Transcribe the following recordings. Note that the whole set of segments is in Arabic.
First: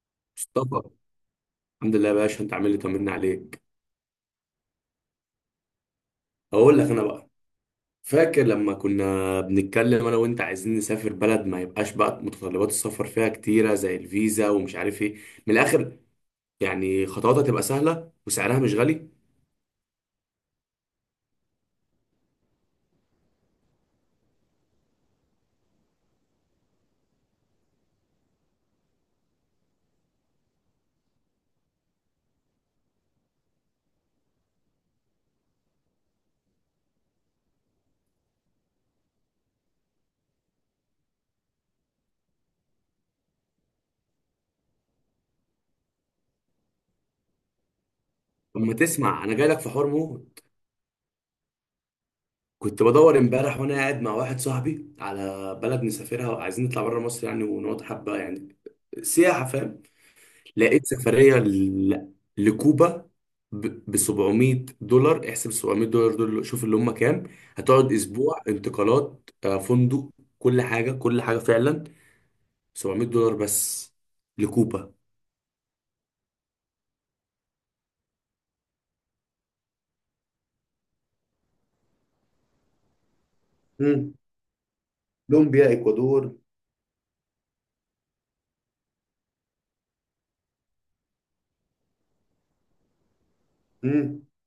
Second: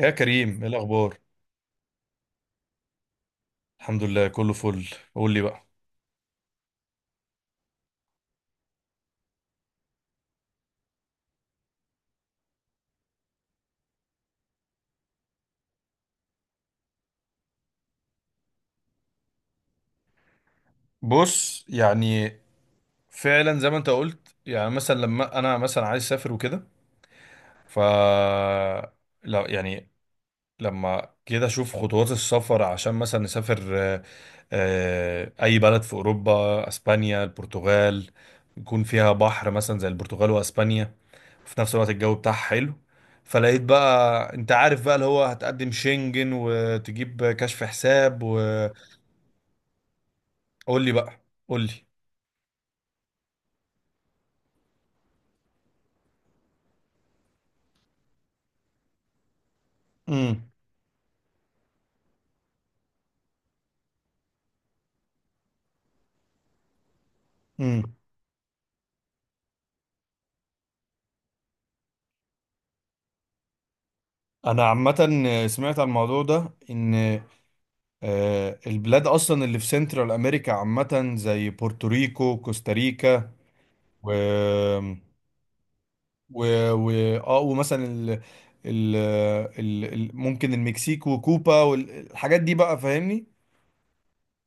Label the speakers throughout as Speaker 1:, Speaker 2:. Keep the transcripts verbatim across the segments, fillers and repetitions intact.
Speaker 1: يا كريم، ايه
Speaker 2: مصطفى.
Speaker 1: الاخبار؟
Speaker 2: الحمد لله يا باشا، انت عامل لي طمنا عليك.
Speaker 1: الحمد لله، كله فل. قول لي بقى.
Speaker 2: اقول لك انا بقى، فاكر لما كنا بنتكلم انا وانت عايزين نسافر بلد ما يبقاش بقى متطلبات السفر فيها كتيره زي الفيزا ومش عارف ايه. من الاخر، يعني خطواتها تبقى سهله وسعرها مش غالي.
Speaker 1: بص، يعني فعلا زي ما انت قلت، يعني مثلا لما انا مثلا عايز اسافر وكده. ف لا يعني لما كده اشوف خطوات السفر عشان مثلا نسافر، آه، آه، اي بلد في اوروبا، اسبانيا، البرتغال، يكون فيها بحر مثلا زي البرتغال واسبانيا. في نفس الوقت الجو بتاعها حلو. فلقيت بقى انت عارف بقى اللي هو هتقدم شنجن وتجيب كشف حساب.
Speaker 2: اما تسمع، انا جاي لك في حرمه.
Speaker 1: قول لي بقى، قول لي.
Speaker 2: كنت بدور امبارح وانا قاعد مع واحد صاحبي على بلد نسافرها، وعايزين نطلع بره مصر يعني ونقعد حبه، يعني سياحه، فاهم.
Speaker 1: امم
Speaker 2: لقيت سفرية ل... لكوبا ب سبعمئة دولار. احسب سبعمئة دولار دول، شوف اللي هم كام.
Speaker 1: امم
Speaker 2: هتقعد اسبوع، انتقالات، آه، فندق، كل حاجة كل حاجة فعلا. سبعمئة دولار بس
Speaker 1: انا
Speaker 2: لكوبا.
Speaker 1: عامه سمعت عن الموضوع ده، ان آه، البلاد اصلا اللي في سنترال امريكا عامه، زي بورتوريكو، كوستاريكا، و
Speaker 2: امم. كولومبيا، اكوادور.
Speaker 1: و و اه، ومثلا ال... ال... ال... ال... ممكن المكسيك وكوبا والحاجات دي بقى، فاهمني؟
Speaker 2: امم.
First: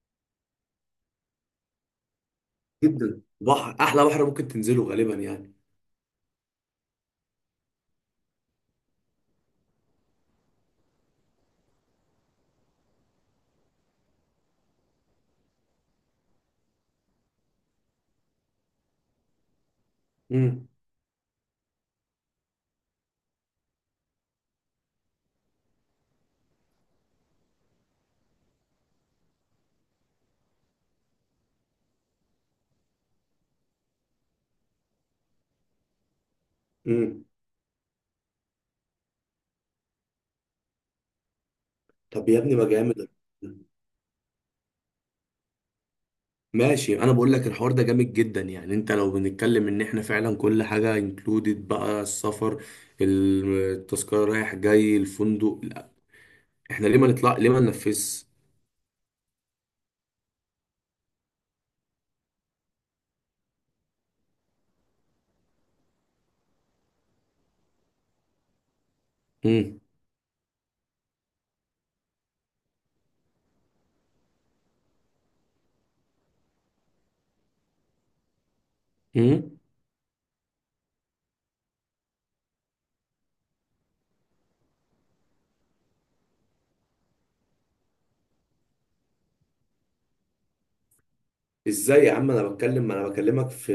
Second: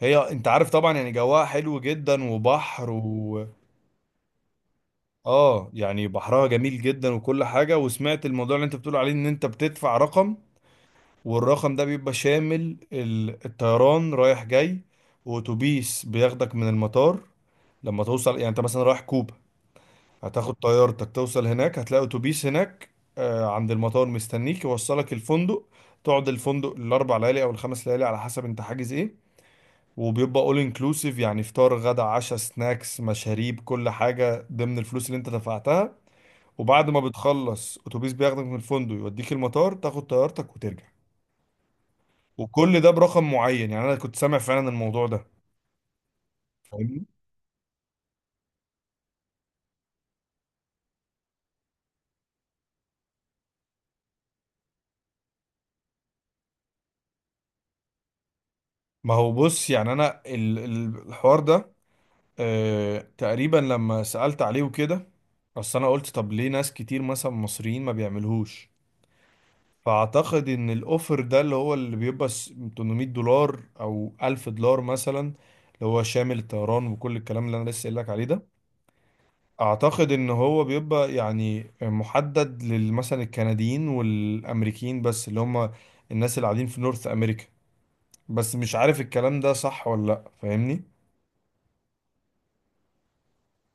Speaker 1: هي انت عارف طبعا يعني جواها حلو جدا، وبحر
Speaker 2: جدا،
Speaker 1: و
Speaker 2: بحر، احلى بحر ممكن تنزله غالبا يعني.
Speaker 1: اه. يعني بحرها جميل جدا وكل حاجه. وسمعت الموضوع اللي انت بتقول عليه، ان انت بتدفع رقم، والرقم ده بيبقى شامل ال- الطيران رايح جاي، واتوبيس بياخدك من المطار لما توصل. يعني انت مثلا رايح كوبا، هتاخد
Speaker 2: امم.
Speaker 1: طيارتك توصل هناك، هتلاقي اتوبيس هناك آه، عند المطار مستنيك يوصلك الفندق. تقعد الفندق الاربع ليالي او الخمس ليالي على حسب انت حاجز ايه، وبيبقى اول انكلوسيف، يعني فطار غدا عشاء سناكس مشاريب، كل حاجه ضمن الفلوس اللي انت دفعتها. وبعد ما
Speaker 2: امم.
Speaker 1: بتخلص اتوبيس بياخدك من الفندق يوديك المطار، تاخد طيارتك وترجع.
Speaker 2: طب يا ابني، ما
Speaker 1: وكل ده
Speaker 2: جامد.
Speaker 1: برقم معين. يعني انا كنت سامع فعلا الموضوع ده،
Speaker 2: ماشي،
Speaker 1: فاهمني؟
Speaker 2: انا بقول لك الحوار ده جامد جدا، يعني انت لو بنتكلم ان احنا فعلا كل حاجه انكلودed بقى، السفر، التذكره رايح جاي، الفندق، لا احنا ليه ما نطلع؟ ليه ما ننفذش؟
Speaker 1: ما هو بص، يعني انا ال- ال- الحوار ده، آه تقريبا لما سألت عليه وكده. اصل انا قلت طب ليه ناس كتير مثلا مصريين ما بيعملوهوش؟
Speaker 2: امم.
Speaker 1: فاعتقد ان الاوفر ده اللي هو اللي بيبقى س- تمنمية دولار او ألف دولار مثلا، اللي هو شامل الطيران وكل الكلام اللي انا لسه قايل لك عليه ده،
Speaker 2: امم.
Speaker 1: اعتقد ان هو بيبقى يعني محدد للمثلا الكنديين والامريكيين بس، اللي هم الناس اللي قاعدين في نورث امريكا. بس مش عارف الكلام ده صح ولا لا، فاهمني؟
Speaker 2: ازاي يا عم؟ انا بتكلم، ما انا بكلمك في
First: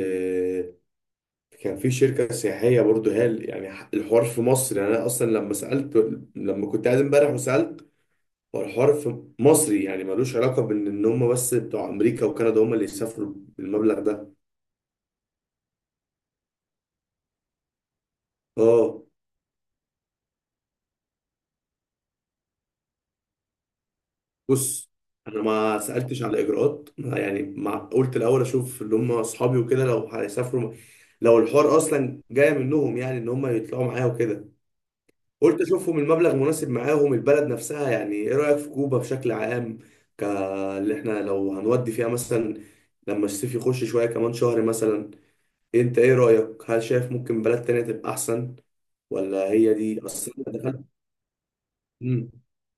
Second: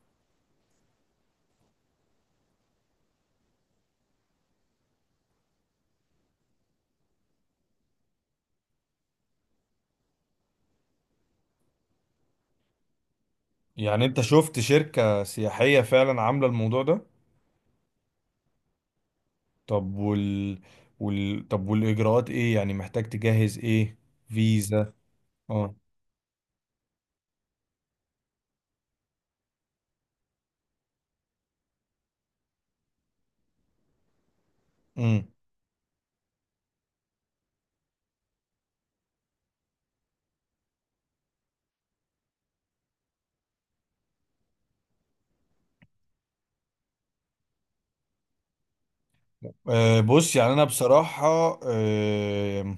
Speaker 2: كان في شركه سياحيه برضو هال، يعني ح- الحوار في مصر، يعني انا اصلا لما سالت، لما كنت قاعد امبارح وسالت، هو الحوار في مصري يعني، ملوش علاقه بان ان هم بس بتوع امريكا وكندا هم اللي يسافروا بالمبلغ
Speaker 1: يعني انت
Speaker 2: ده.
Speaker 1: شفت شركة سياحية فعلا عاملة الموضوع ده؟
Speaker 2: اه.
Speaker 1: طب وال... وال... طب والاجراءات ايه؟ يعني محتاج تجهز ايه؟
Speaker 2: بص،
Speaker 1: فيزا؟
Speaker 2: انا
Speaker 1: اه.
Speaker 2: ما سالتش على الاجراءات، يعني ما قلت الاول اشوف اللي هم اصحابي وكده لو هيسافروا، لو الحوار اصلا جاي منهم يعني، ان هم يطلعوا معايا وكده.
Speaker 1: امم.
Speaker 2: قلت اشوفهم المبلغ مناسب معاهم، البلد نفسها، يعني ايه رايك في كوبا بشكل عام؟ ك اللي احنا لو هنودي فيها مثلا لما الصيف يخش شويه، كمان شهر مثلا. انت ايه رايك، هل شايف ممكن بلد تانية تبقى احسن، ولا هي دي
Speaker 1: آه
Speaker 2: اصلا
Speaker 1: بص، يعني انا
Speaker 2: دخلت؟
Speaker 1: بصراحة،
Speaker 2: امم.
Speaker 1: آه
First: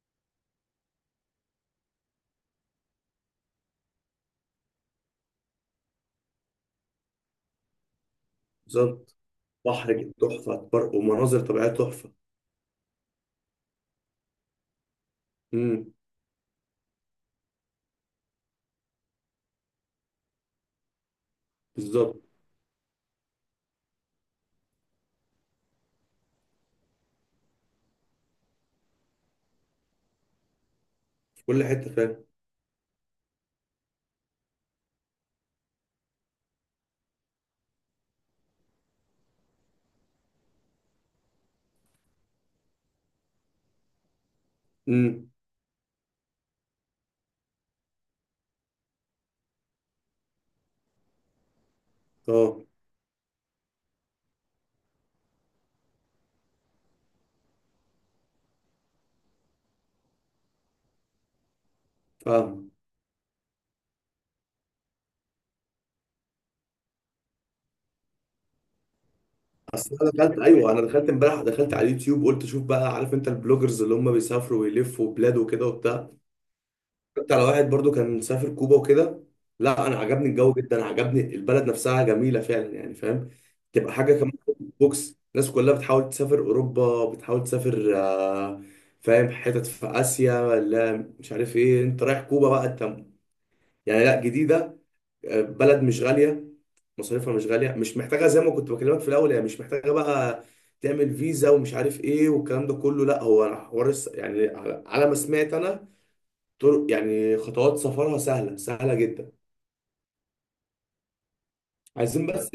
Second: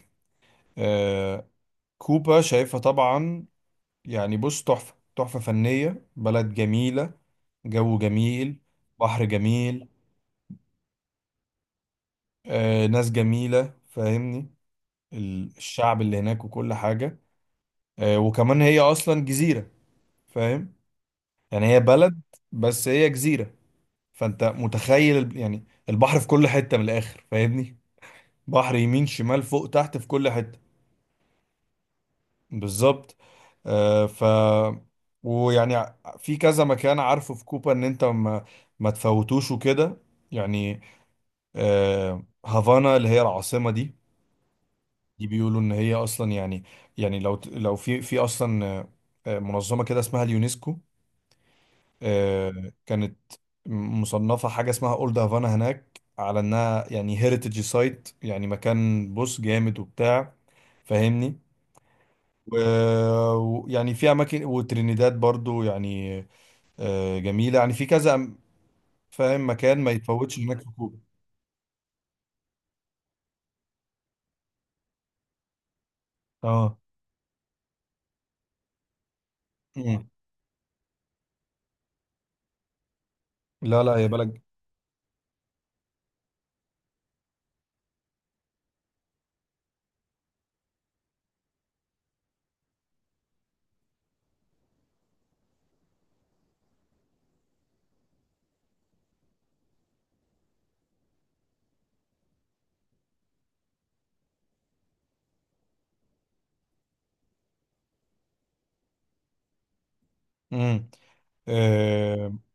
Speaker 1: آه كوبا شايفها طبعا، يعني بص تحفة، تحفة فنية، بلد جميلة، جو جميل،
Speaker 2: بالظبط.
Speaker 1: بحر جميل،
Speaker 2: بحر تحفه، بر- ومناظر طبيعيه تحفه.
Speaker 1: آه، ناس جميلة، فاهمني؟ ال-
Speaker 2: امم.
Speaker 1: الشعب اللي هناك وكل حاجة. آه، وكمان هي أصلا جزيرة، فاهم؟ يعني هي بلد،
Speaker 2: بالظبط.
Speaker 1: بس هي جزيرة. فأنت متخيل ال- يعني البحر في كل حتة من الآخر، فاهمني؟ بحر يمين شمال فوق تحت، في كل حتة.
Speaker 2: في كل حته، فاهم.
Speaker 1: بالظبط. آه، ف ويعني ع- في كذا مكان عارفه في كوبا ان انت ما, ما تفوتوش وكده. يعني آه، هافانا اللي هي العاصمة دي، دي
Speaker 2: امم.
Speaker 1: بيقولوا ان هي اصلا يعني، يعني لو ت- لو في في اصلا، آه، آه، منظمة كده اسمها اليونسكو،
Speaker 2: اه،
Speaker 1: آه، كانت م- مصنفة حاجة اسمها اولد هافانا هناك، على انها يعني هيريتج سايت، يعني مكان بص جامد وبتاع، فاهمني؟
Speaker 2: فاهم.
Speaker 1: و- ويعني في اماكن، وترينيداد برضو يعني آه، جميله. يعني في كذا أم- فاهم مكان ما
Speaker 2: اصل انا
Speaker 1: يتفوتش
Speaker 2: دخلت،
Speaker 1: هناك في
Speaker 2: ايوه انا
Speaker 1: كوبا.
Speaker 2: دخلت امبارح، دخلت على اليوتيوب، قلت اشوف بقى، عارف انت البلوجرز اللي هم بيسافروا ويلفوا بلاد وكده وبتاع،
Speaker 1: اه.
Speaker 2: كنت على واحد برضو كان مسافر كوبا وكده. لا، انا
Speaker 1: مم.
Speaker 2: عجبني الجو جدا، عجبني البلد نفسها جميله فعلا يعني، فاهم.
Speaker 1: لا
Speaker 2: تبقى
Speaker 1: لا يا
Speaker 2: حاجه كمان،
Speaker 1: بلد.
Speaker 2: بوكس الناس كلها بتحاول تسافر اوروبا، بتحاول تسافر، آه، فاهم، حتت في اسيا ولا مش عارف ايه، انت رايح كوبا بقى انت، يعني. لا، جديده، بلد مش غاليه، مصاريفها مش غاليه، مش محتاجه زي ما كنت بكلمك في الاول، هي مش محتاجه بقى تعمل فيزا ومش عارف ايه والكلام ده كله. لا، هو حوار الس- يعني، على على ما سمعت انا، طرق يعني خطوات سفرها سهله سهله جدا.
Speaker 1: مم.
Speaker 2: عايزين
Speaker 1: آه،
Speaker 2: بس،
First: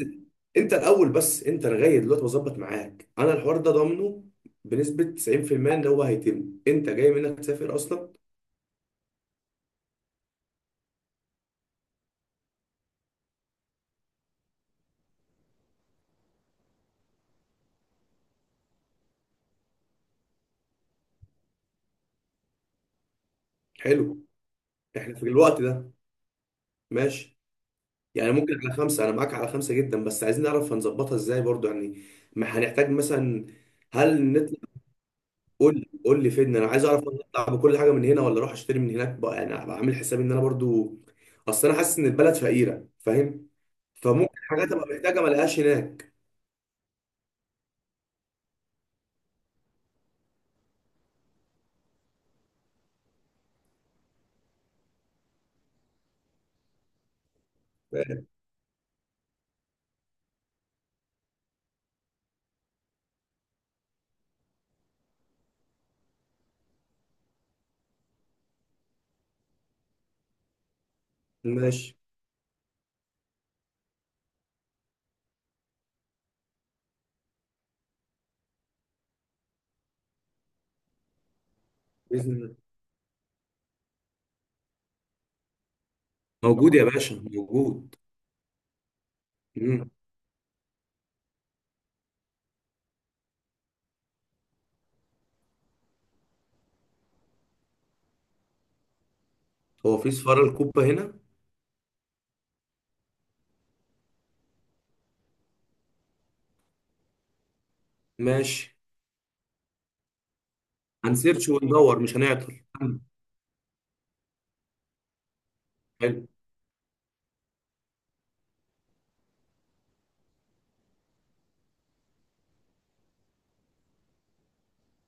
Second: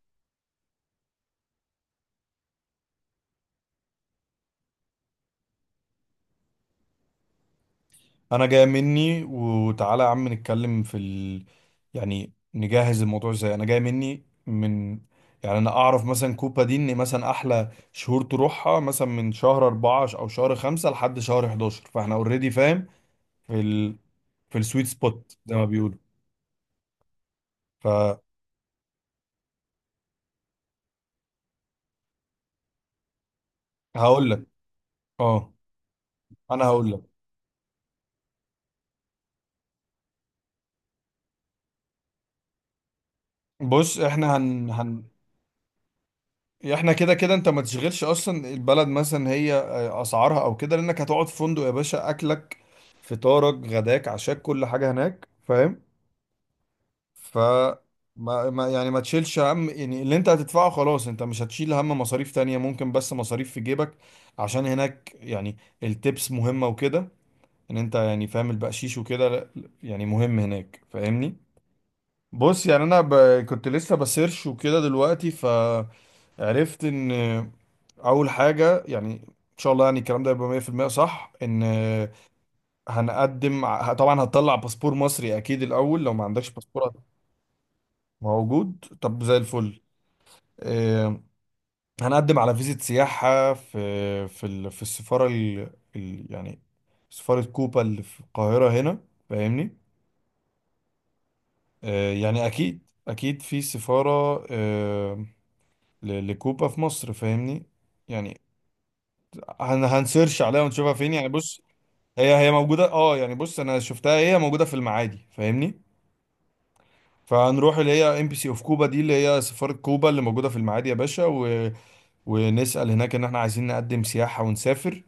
Speaker 2: انت الاول، بس انت لغايه دلوقتي بظبط معاك انا الحوار ده ضامنه بنسبه تسعين في المية؟ ان هو هيتم، انت جاي منك تسافر اصلا؟
Speaker 1: انا جاي مني. وتعالى يا عم نتكلم في ال... يعني نجهز الموضوع ازاي. انا جاي مني. من يعني انا اعرف مثلا كوبا دي، ان مثلا احلى شهور تروحها مثلا من شهر أربعة او شهر خمسة لحد شهر حداشر، فاحنا اوريدي فاهم في ال...
Speaker 2: حلو.
Speaker 1: في السويت
Speaker 2: احنا في
Speaker 1: سبوت زي
Speaker 2: الوقت
Speaker 1: ما
Speaker 2: ده.
Speaker 1: بيقولوا.
Speaker 2: ماشي، يعني ممكن على خمسة، أنا معاك على خمسة جدا، بس عايزين نعرف هنظبطها إزاي برضو، يعني ما هنحتاج مثلا.
Speaker 1: فهقول
Speaker 2: هل
Speaker 1: لك.
Speaker 2: نطلع؟
Speaker 1: اه
Speaker 2: قول لي قول لي فين،
Speaker 1: انا
Speaker 2: أنا عايز
Speaker 1: هقول لك.
Speaker 2: أعرف، أنا أطلع بكل حاجة من هنا ولا أروح أشتري من هناك بقى، يعني أبقى عامل حسابي إن أنا برضو أصل أنا حاسس إن البلد فقيرة، فاهم،
Speaker 1: بص،
Speaker 2: فممكن
Speaker 1: احنا هن
Speaker 2: حاجات أبقى
Speaker 1: هن
Speaker 2: محتاجة ما ألاقيهاش هناك.
Speaker 1: احنا كده كده انت ما تشغلش اصلا البلد مثلا، هي آه، اسعارها او كده، لانك هتقعد في فندق يا باشا. اكلك، فطارك، غداك، عشاك، كل حاجه هناك، فاهم؟ ف ما ما- يعني ما تشيلش هم. يعني اللي انت هتدفعه خلاص، انت مش هتشيل هم مصاريف تانية، ممكن بس مصاريف في جيبك عشان هناك. يعني التبس مهمة وكده، ان انت يعني فاهم البقشيش وكده لا- يعني مهم هناك، فاهمني؟
Speaker 2: ماشي.
Speaker 1: بص يعني انا ب... كنت لسه بسيرش وكده دلوقتي، فعرفت ان اول حاجه يعني ان شاء الله يعني الكلام ده يبقى مية في المية صح، ان
Speaker 2: بإذن الله.
Speaker 1: هنقدم ع- طبعا هتطلع باسبور مصري اكيد الاول لو ما عندكش
Speaker 2: موجود يا
Speaker 1: باسبور.
Speaker 2: باشا، موجود.
Speaker 1: موجود، طب زي الفل.
Speaker 2: مم.
Speaker 1: آه، هنقدم على فيزة سياحه في في ال... في السفاره ال... ال... يعني سفاره كوبا اللي في القاهره هنا، فاهمني؟
Speaker 2: هو في سفارة الكوبا هنا؟
Speaker 1: آه، يعني اكيد، اكيد في سفاره ل- لكوبا في مصر، فاهمني؟ يعني
Speaker 2: ماشي،
Speaker 1: هن هنسيرش عليها ونشوفها فين. يعني
Speaker 2: هنسيرش
Speaker 1: بص،
Speaker 2: وندور، مش
Speaker 1: هي هي
Speaker 2: هنعطل.
Speaker 1: موجودة. اه يعني بص انا شفتها، هي موجودة في المعادي، فاهمني؟
Speaker 2: حلو.
Speaker 1: فهنروح اللي هي ام بي سي اوف كوبا دي، اللي هي سفارة كوبا اللي موجودة في المعادي يا باشا، و... ونسأل هناك ان احنا عايزين نقدم سياحة ونسافر.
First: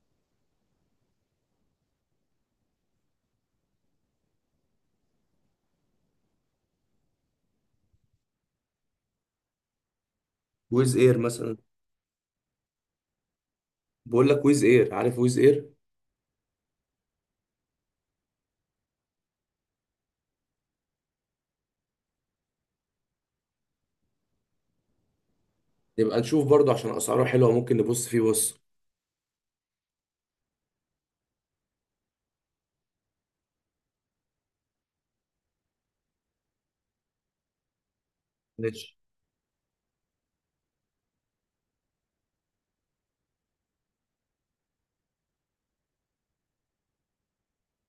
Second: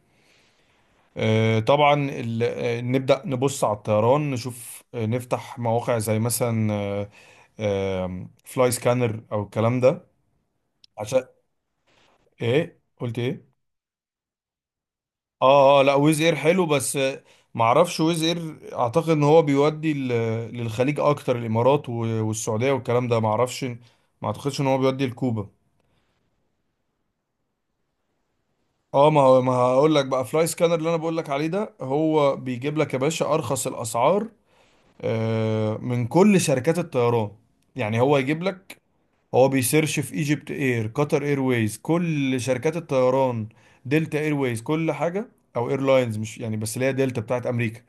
Speaker 1: آه، طبعا ال... آه، نبدأ نبص على الطيران، نشوف، آه، نفتح مواقع زي مثلا فلاي سكانر او الكلام ده،
Speaker 2: ويز إير
Speaker 1: عشان،
Speaker 2: مثلا؟
Speaker 1: ايه قلت ايه؟
Speaker 2: بقول لك ويز إير، عارف ويز إير؟
Speaker 1: اه اه لا، ويز اير حلو بس. معرفش ويز اير، اعتقد ان هو بيودي ل- للخليج اكتر، الامارات و- والسعوديه والكلام ده. معرفش، ما اعتقدش ان هو بيودي لكوبا.
Speaker 2: نبقى نشوف برضه عشان اسعاره حلوه، ممكن نبص فيه، بص.
Speaker 1: اه، ما هو- ما هقول لك بقى. فلاي سكانر اللي انا بقول لك عليه ده، هو بيجيب لك يا باشا ارخص الاسعار آه، من كل شركات الطيران. يعني هو يجيب لك،
Speaker 2: ماشي.
Speaker 1: هو بيسيرش في ايجيبت اير، قطر ايرويز، كل شركات الطيران. دلتا ايرويز، كل حاجه. او ايرلاينز، مش يعني بس اللي هي دلتا بتاعت امريكا.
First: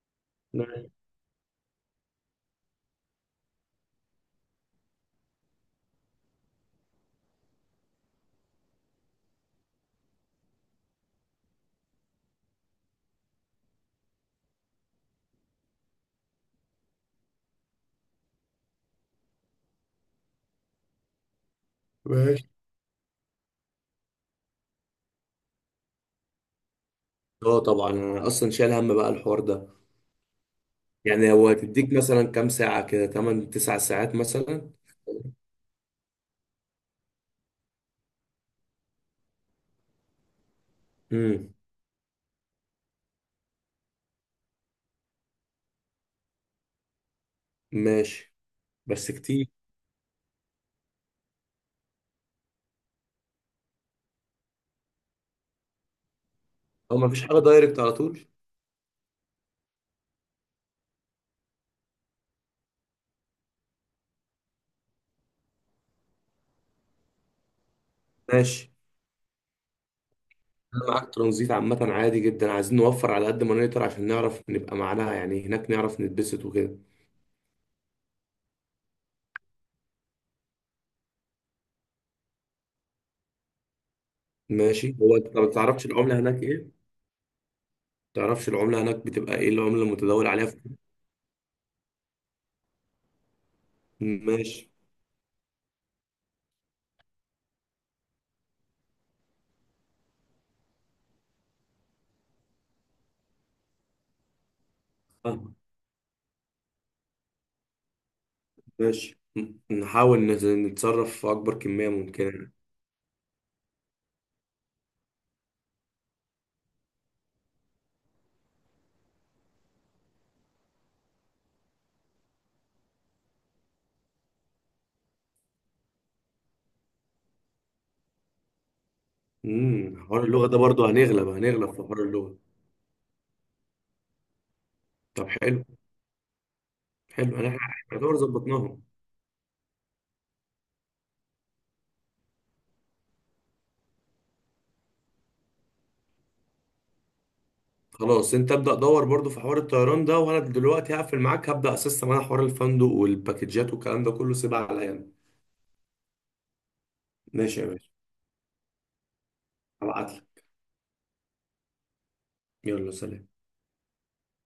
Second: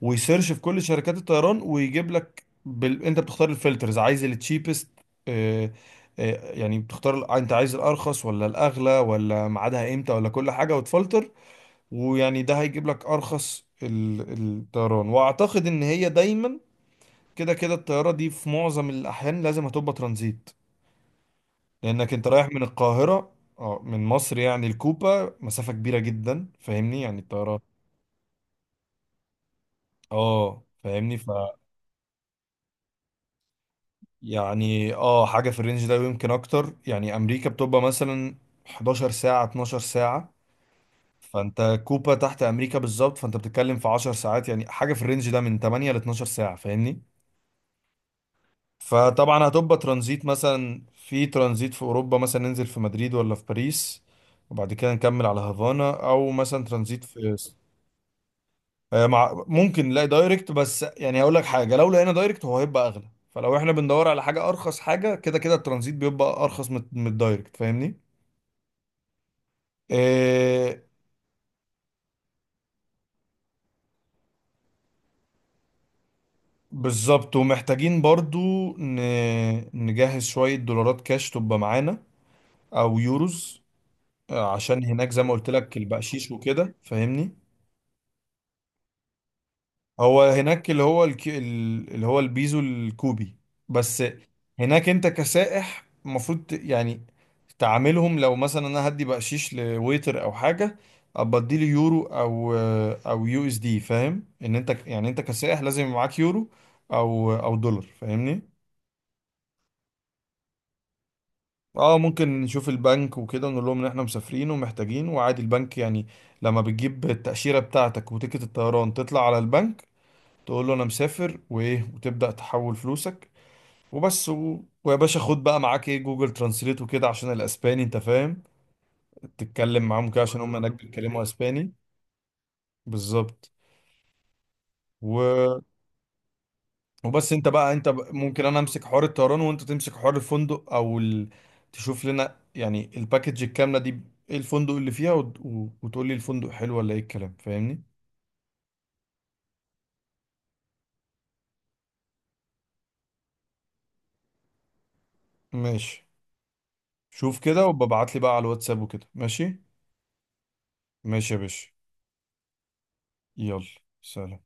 Speaker 1: ويسيرش في كل شركات الطيران ويجيب لك بال... انت بتختار الفلترز، عايز التشيبست، يعني بتختار ال- انت عايز الارخص ولا الاغلى ولا ميعادها امتى ولا كل حاجه، وتفلتر. ويعني ده هيجيب لك ارخص ال... الطيران. واعتقد ان هي دايما كده كده الطياره دي في معظم الاحيان لازم هتبقى ترانزيت، لانك انت
Speaker 2: ماشي
Speaker 1: رايح من القاهره، اه من مصر يعني الكوبا، مسافه كبيره جدا، فاهمني؟ يعني
Speaker 2: اه،
Speaker 1: الطياره،
Speaker 2: طبعا انا اصلا شايل هم بقى الحوار ده،
Speaker 1: اه فاهمني ف
Speaker 2: يعني هو هتديك مثلا كام ساعه كده، تمانية تسعة ساعات مثلا.
Speaker 1: يعني اه حاجه في الرينج ده، ويمكن اكتر، يعني امريكا بتبقى مثلا حداشر ساعه، اتناشر ساعه.
Speaker 2: امم.
Speaker 1: فانت كوبا تحت امريكا بالظبط، فانت بتتكلم في 10 ساعات، يعني حاجه في الرينج ده من ثمانية ل اتناشر ساعه، فاهمني؟
Speaker 2: ماشي. بس
Speaker 1: فطبعا
Speaker 2: كتير.
Speaker 1: هتبقى ترانزيت، مثلا في ترانزيت في اوروبا، مثلا ننزل في مدريد ولا في باريس، وبعد كده نكمل على هافانا. او مثلا
Speaker 2: او
Speaker 1: ترانزيت
Speaker 2: مفيش
Speaker 1: في،
Speaker 2: حاجه دايركت على طول؟
Speaker 1: آه، مع ممكن نلاقي دايركت، بس يعني هقول لك حاجه، لو لقينا دايركت هو هيبقى اغلى. فلو احنا بندور على حاجه ارخص، حاجه كده كده الترانزيت بيبقى ارخص من من الدايركت، فاهمني؟
Speaker 2: ماشي،
Speaker 1: إيه.
Speaker 2: انا معاك ترانزيت، عامه عادي جدا، عايزين نوفر على قد ما نقدر، عشان نعرف نبقى معناها يعني هناك نعرف نتبسط وكده.
Speaker 1: بالظبط. ومحتاجين برضو ن... نجهز شويه دولارات كاش تبقى معانا، او يوروز، آه، عشان
Speaker 2: ماشي.
Speaker 1: هناك
Speaker 2: هو
Speaker 1: زي ما
Speaker 2: انت ما
Speaker 1: قلت لك
Speaker 2: تعرفش العمله
Speaker 1: البقشيش
Speaker 2: هناك ايه، ما
Speaker 1: وكده، فاهمني؟
Speaker 2: تعرفش العمله هناك بتبقى ايه؟ العمله
Speaker 1: هو
Speaker 2: المتداول عليها في...
Speaker 1: هناك اللي هو الكي... ال- اللي هو البيزو الكوبي بس.
Speaker 2: ماشي.
Speaker 1: هناك انت كسائح المفروض ت- يعني تعاملهم، لو مثلا انا هدي بقشيش لويتر او حاجه، ابقى اديله يورو او، او يو اس دي، فاهم؟ ان انت ك- يعني انت
Speaker 2: آه.
Speaker 1: كسائح لازم يبقى معاك يورو او، او دولار، فاهمني؟
Speaker 2: ماشي، م- نحاول نت- نتصرف في أكبر كمية
Speaker 1: اه، ممكن
Speaker 2: ممكنة.
Speaker 1: نشوف البنك وكده ونقول لهم ان احنا مسافرين ومحتاجين. وعادي البنك، يعني لما بتجيب التأشيرة بتاعتك وتيكت الطيران، تطلع على البنك تقول له انا مسافر وايه، وتبدأ تحول فلوسك وبس. و... ويا باشا خد بقى معاك ايه جوجل ترانسليت وكده عشان الاسباني، انت فاهم، تتكلم
Speaker 2: امم.
Speaker 1: معاهم
Speaker 2: حوار
Speaker 1: كده عشان
Speaker 2: اللغة
Speaker 1: هم
Speaker 2: ده
Speaker 1: هناك
Speaker 2: برضو،
Speaker 1: بيتكلموا
Speaker 2: هنغلب هنغلب
Speaker 1: اسباني.
Speaker 2: في حوار اللغة.
Speaker 1: بالظبط.
Speaker 2: طب
Speaker 1: و...
Speaker 2: حلو.
Speaker 1: وبس
Speaker 2: حلو،
Speaker 1: انت
Speaker 2: انا
Speaker 1: بقى انت ب...
Speaker 2: يعتبر
Speaker 1: ممكن انا
Speaker 2: ظبطناهم.
Speaker 1: امسك حوار الطيران وانت تمسك حوار الفندق او ال... تشوف لنا يعني الباكج الكاملة دي، ايه الفندق اللي فيها، وت... و... وتقول لي الفندق حلو ولا ايه الكلام، فاهمني؟
Speaker 2: خلاص، انت ابدأ دور برضو في حوار الطيران ده، وانا دلوقتي هقفل معاك، هبدأ اسيستم انا حوار الفندق والباكجات والكلام ده كله، سيبها عليا أنا.
Speaker 1: ماشي، شوف
Speaker 2: ماشي يا
Speaker 1: كده
Speaker 2: باشا،
Speaker 1: وببعت لي بقى على الواتساب وكده. ماشي،
Speaker 2: هبعتلك.
Speaker 1: ماشي يا باشا،
Speaker 2: يلا سلام.
Speaker 1: يلا سلام.